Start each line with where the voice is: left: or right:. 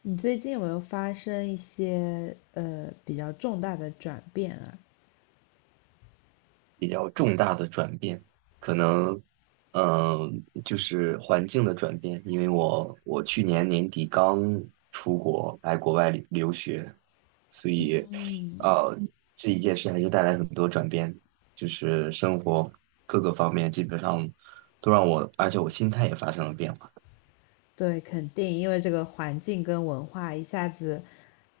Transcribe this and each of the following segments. left: 你最近有没有发生一些比较重大的转变啊？
right: 比较重大的转变，可能，就是环境的转变。因为我去年年底刚出国来国外留学，所以，
left: 嗯，
right: 呃，这一件事还是带来很多转变，就是生活各个方面基本上都让我，而且我心态也发生了变化。
left: 对，肯定，因为这个环境跟文化一下子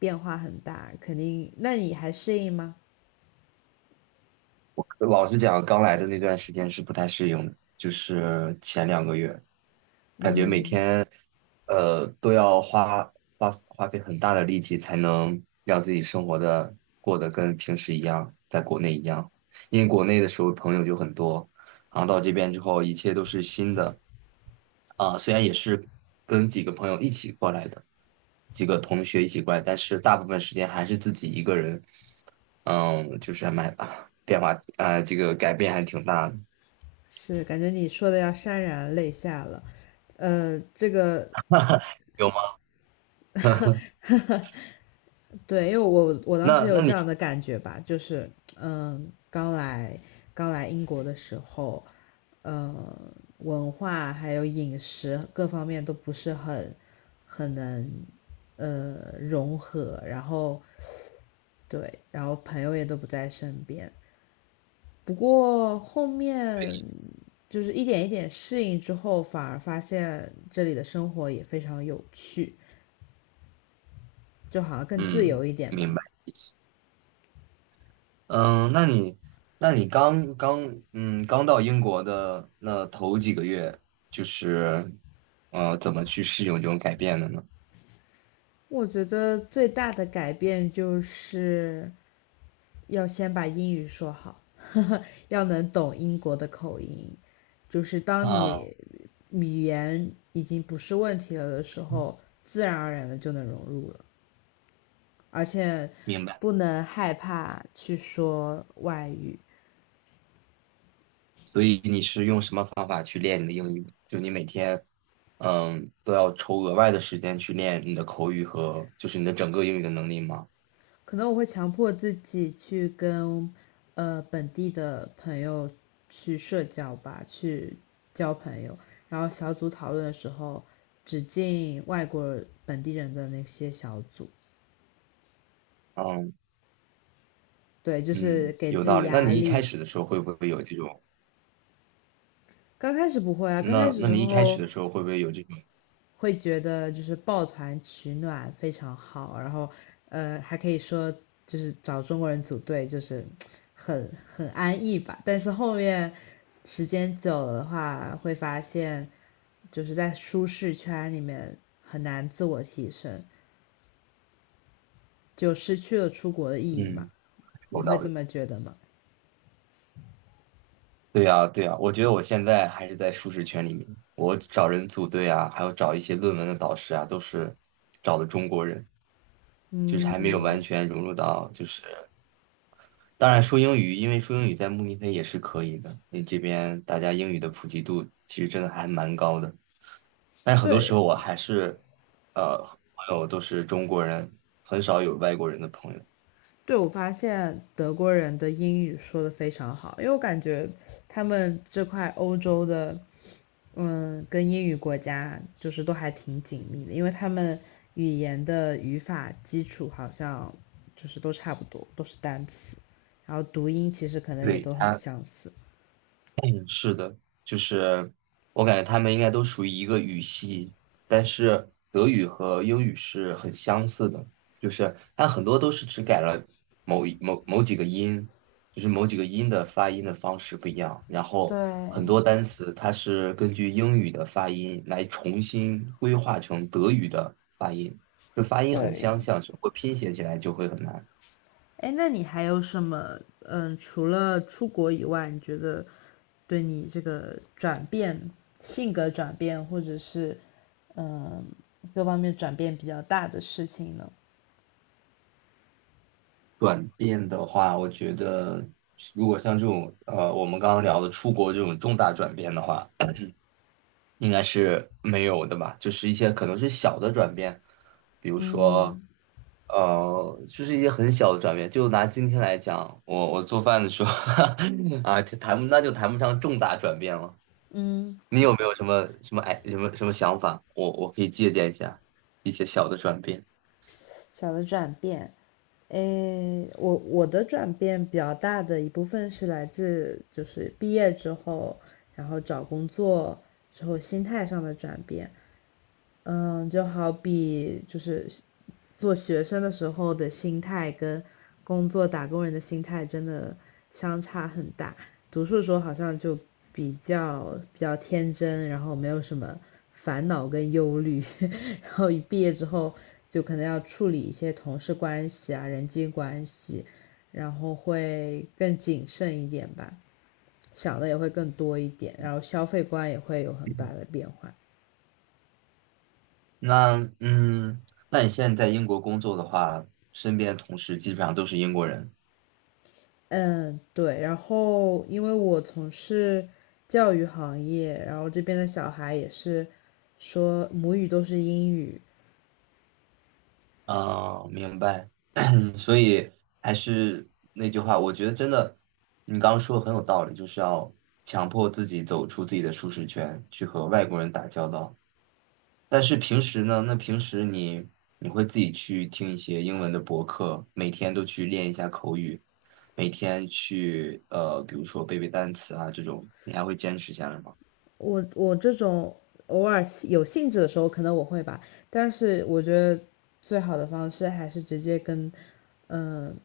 left: 变化很大，肯定。那你还适应吗？
right: 我老实讲，刚来的那段时间是不太适应的，就是前两个月，感觉每
left: 嗯，
right: 天，都要花花费很大的力气才能让自己生活的过得跟平时一样，在国内一样。因为国内的时候朋友就很多，然后到这边之后，一切都是新的。啊，虽然也是跟几个朋友一起过来的，几个同学一起过来，但是大部分时间还是自己一个人。嗯，就是还蛮 变化，这个改变还挺大的。
left: 是，感觉你说的要潸然泪下了。呃，这个，
right: 有吗？
left: 对，因为我当时
right: 那
left: 有
right: 那
left: 这
right: 你，
left: 样的感觉吧，就是嗯，刚来英国的时候，嗯，文化还有饮食各方面都不是很能融合，然后对，然后朋友也都不在身边。不过后面就是一点一点适应之后，反而发现这里的生活也非常有趣，就好像更自
right: 嗯，
left: 由一点吧。
right: 明白。嗯，那你，刚到英国的那头几个月，就是，怎么去适应这种改变的呢？
left: 我觉得最大的改变就是要先把英语说好，呵呵要能懂英国的口音。就是当
right: 啊，
left: 你语言已经不是问题了的时候，自然而然的就能融入了，而且
right: 明白。
left: 不能害怕去说外语，
right: 所以你是用什么方法去练你的英语的就你每天，嗯，都要抽额外的时间去练你的口语和就是你的整个英语的能力吗？
left: 可能我会强迫自己去跟本地的朋友去社交吧，去交朋友。然后小组讨论的时候，只进外国本地人的那些小组。
right: 嗯，
left: 对，就是
right: 嗯，
left: 给
right: 有
left: 自
right: 道
left: 己
right: 理。那
left: 压
right: 你一开
left: 力。
right: 始的时候会不会有这种？
left: 刚开始不会啊，刚开
right: 那
left: 始
right: 那
left: 时
right: 你一开始
left: 候
right: 的时候会不会有这种
left: 会觉得就是抱团取暖非常好，然后还可以说就是找中国人组队就是很安逸吧。但是后面时间久了的话，会发现就是在舒适圈里面很难自我提升，就失去了出国的意义嘛。
right: 嗯，
left: 你
right: 有
left: 会
right: 道
left: 这
right: 理？
left: 么觉得吗？
right: 对呀，对呀，我觉得我现在还是在舒适圈里面，我找人组队啊，还有找一些论文的导师啊，都是找的中国人。就是还没有完
left: 嗯，
right: 全融入到，就是当然说英语，因为说英语在慕尼黑也是可以的，因为这边大家英语的普及度其实真的还蛮高的，但是很多时
left: 对，
right: 候我还是呃朋友都是中国人，很少有外国人的朋友。
left: 对，我发现德国人的英语说的非常好，因为我感觉他们这块欧洲的，嗯，跟英语国家就是都还挺紧密的，因为他们语言的语法基础好像就是都差不多，都是单词，然后读音其实可能也
right: 对，
left: 都很
right: 他。
left: 相似。
right: 嗯，是的，就是我感觉他们应该都属于一个语系，但是德语和英语是很相似的，就是它很多都是只改了某几个音，就是某几个音的发音的方式不一样。然后很
left: 对，
right: 多单词它是根据英语的发音来重新规划成德语的发音，就发音很
left: 对，
right: 相像，只不过拼写起来就会很难。
left: 哎，那你还有什么？嗯，除了出国以外，你觉得对你这个转变、性格转变，或者是嗯各方面转变比较大的事情呢？
right: 转变的话，我觉得如果像这种我们刚刚聊的出国这种重大转变的话，应该是没有的吧？就是一些可能是小的转变，比如说，
left: 嗯
right: 就是一些很小的转变。就拿今天来讲，我做饭的时候 啊，就谈不上重大转变了。
left: 嗯，
right: 你有没有什么什么哎什么什么想法？我可以借鉴一下一些小的转变。
left: 小的转变，诶，我的转变比较大的一部分是来自就是毕业之后，然后找工作之后心态上的转变。嗯，就好比就是做学生的时候的心态跟工作打工人的心态真的相差很大。读书的时候好像就比较天真，然后没有什么烦恼跟忧虑，然后一毕业之后就可能要处理一些同事关系啊、人际关系，然后会更谨慎一点吧，想的也会更多一点，然后消费观也会有很大的变化。
right: 那嗯，那你现在在英国工作的话，身边的同事基本上都是英国人。
left: 嗯，对，然后因为我从事教育行业，然后这边的小孩也是说母语都是英语，
right: 啊，明白。所以还是那句话，我觉得真的，你刚刚说的很有道理，就是要强迫自己走出自己的舒适圈，去和外国人打交道。但是平时呢，那平时你会自己去听一些英文的博客，每天都去练一下口语，每天去比如说背单词啊这种，你还会坚持下来吗？
left: 我这种偶尔有兴致的时候可能我会吧，但是我觉得最好的方式还是直接跟嗯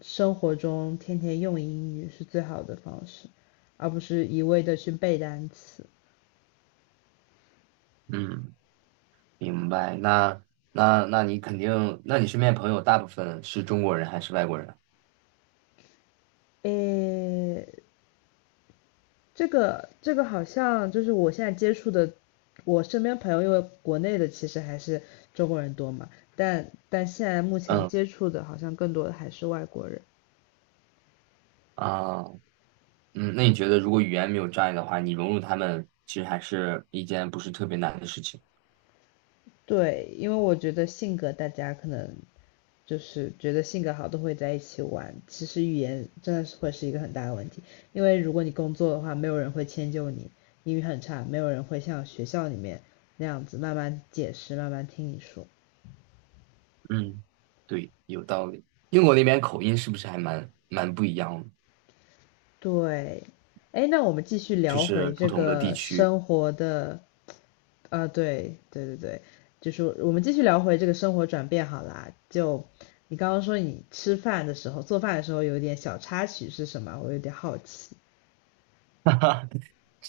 left: 生活中天天用英语是最好的方式，而不是一味的去背单词。
right: 嗯。明白。那那你肯定，那你身边朋友大部分是中国人还是外国人？
left: 诶，这个好像就是我现在接触的，我身边朋友，因为国内的其实还是中国人多嘛，但但现在目前
right: 嗯，
left: 接触的好像更多的还是外国人。
right: 啊，嗯，那你觉得如果语言没有障碍的话，你融入他们其实还是一件不是特别难的事情。
left: 对，因为我觉得性格大家可能就是觉得性格好都会在一起玩，其实语言真的是会是一个很大的问题，因为如果你工作的话，没有人会迁就你，英语很差，没有人会像学校里面那样子慢慢解释，慢慢听你说。
right: 嗯，对，有道理。英国那边口音是不是还蛮不一样的？
left: 对，哎，那我们继续
right: 就
left: 聊
right: 是
left: 回
right: 不
left: 这
right: 同的地
left: 个
right: 区。
left: 生活的，啊，对对对对，就是我们继续聊回这个生活转变好啦。就你刚刚说你吃饭的时候、做饭的时候有点小插曲是什么？我有点好奇。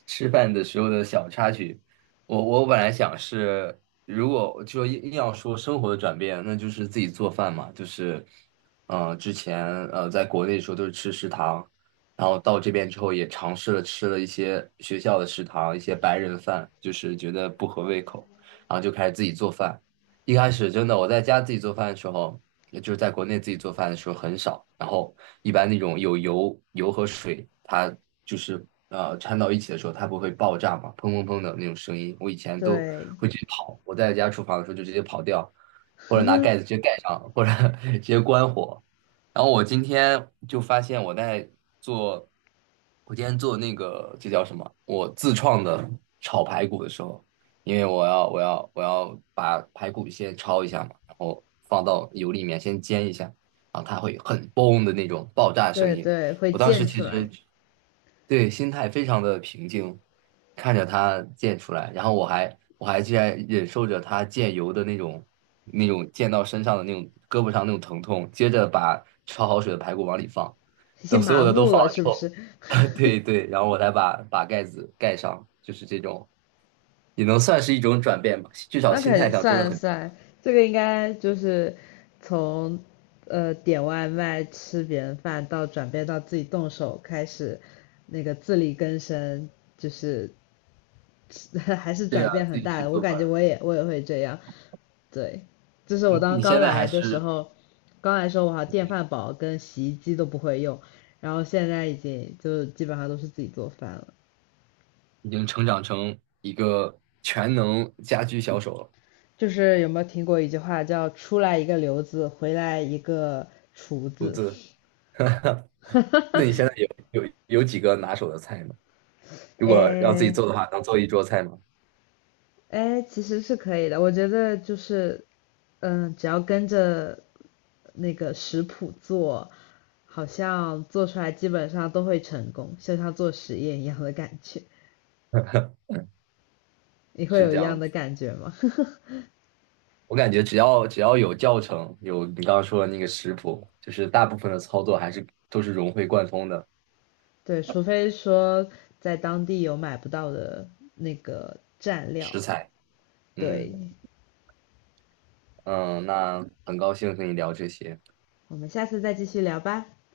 right: 吃饭的时候的小插曲，我本来想是，如果就硬要说生活的转变，那就是自己做饭嘛，就是，之前在国内的时候都是吃食堂，然后到这边之后也尝试了吃了一些学校的食堂，一些白人饭，就是觉得不合胃口，然后就开始自己做饭。一开始真的我在家自己做饭的时候，也就是在国内自己做饭的时候很少，然后一般那种有油和水，它就是掺到一起的时候，它不会爆炸嘛，砰砰砰的那种声音，我以前都
left: 对
right: 会直接跑，我在家厨房的时候就直接跑掉，或者拿盖子直接盖上，或者 直接关火。然后我今天就发现我在做，我今天做那个这叫什么？我自创的炒排骨的时候。因为我要把排骨先焯一下嘛，然后放到油里面先煎一下，然后它会很嘣的那种爆炸声
left: 对
right: 音。
left: 对，会
right: 我当时
left: 溅出
right: 其实
left: 来，
right: 对心态非常的平静，看着它溅出来，然后我还竟然忍受着它溅油的那种溅到身上的那种胳膊上那种疼痛，接着把焯好水的排骨往里放，
left: 已
right: 等
left: 经
right: 所有
left: 麻
right: 的都
left: 木
right: 放
left: 了
right: 了之
left: 是不
right: 后，
left: 是？
right: 对对，然后我再把盖子盖上，就是这种。也能算是一种转变吧，至少
left: 那
right: 心
left: 肯
right: 态
left: 定
right: 上真的
left: 算
right: 很。
left: 算，这个应该就是从点外卖吃别人饭到转变到自己动手开始，那个自力更生，就是 还是
right: 对
left: 转
right: 啊，
left: 变
right: 自
left: 很
right: 己
left: 大
right: 去
left: 的。我
right: 做
left: 感觉
right: 饭。
left: 我也会这样，对，就是我
right: 你
left: 当
right: 你
left: 刚
right: 现在还
left: 来的时
right: 是
left: 候，刚来的时候我好像电饭煲跟洗衣机都不会用，然后现在已经就基本上都是自己做饭了。
right: 已经成长成一个全能家居小手了，
left: 就是有没有听过一句话叫"出来一个刘子，回来一个厨
right: 独
left: 子"？
right: 自。那你现在 有几个拿手的菜吗？如果要自己
left: 哎
right: 做的话，能做一桌菜吗？
left: 哎，其实是可以的。我觉得就是，嗯，只要跟着那个食谱做，好像做出来基本上都会成功，就像做实验一样的感觉。你会
right: 是
left: 有
right: 这
left: 一
right: 样
left: 样
right: 的，
left: 的感觉吗？
right: 我感觉只要有教程，有你刚刚说的那个食谱，就是大部分的操作还是都是融会贯通的
left: 对，除非说在当地有买不到的那个蘸料。
right: 食材。嗯，
left: 对，
right: 嗯，那很高兴和你聊这些。
left: 我们下次再继续聊吧。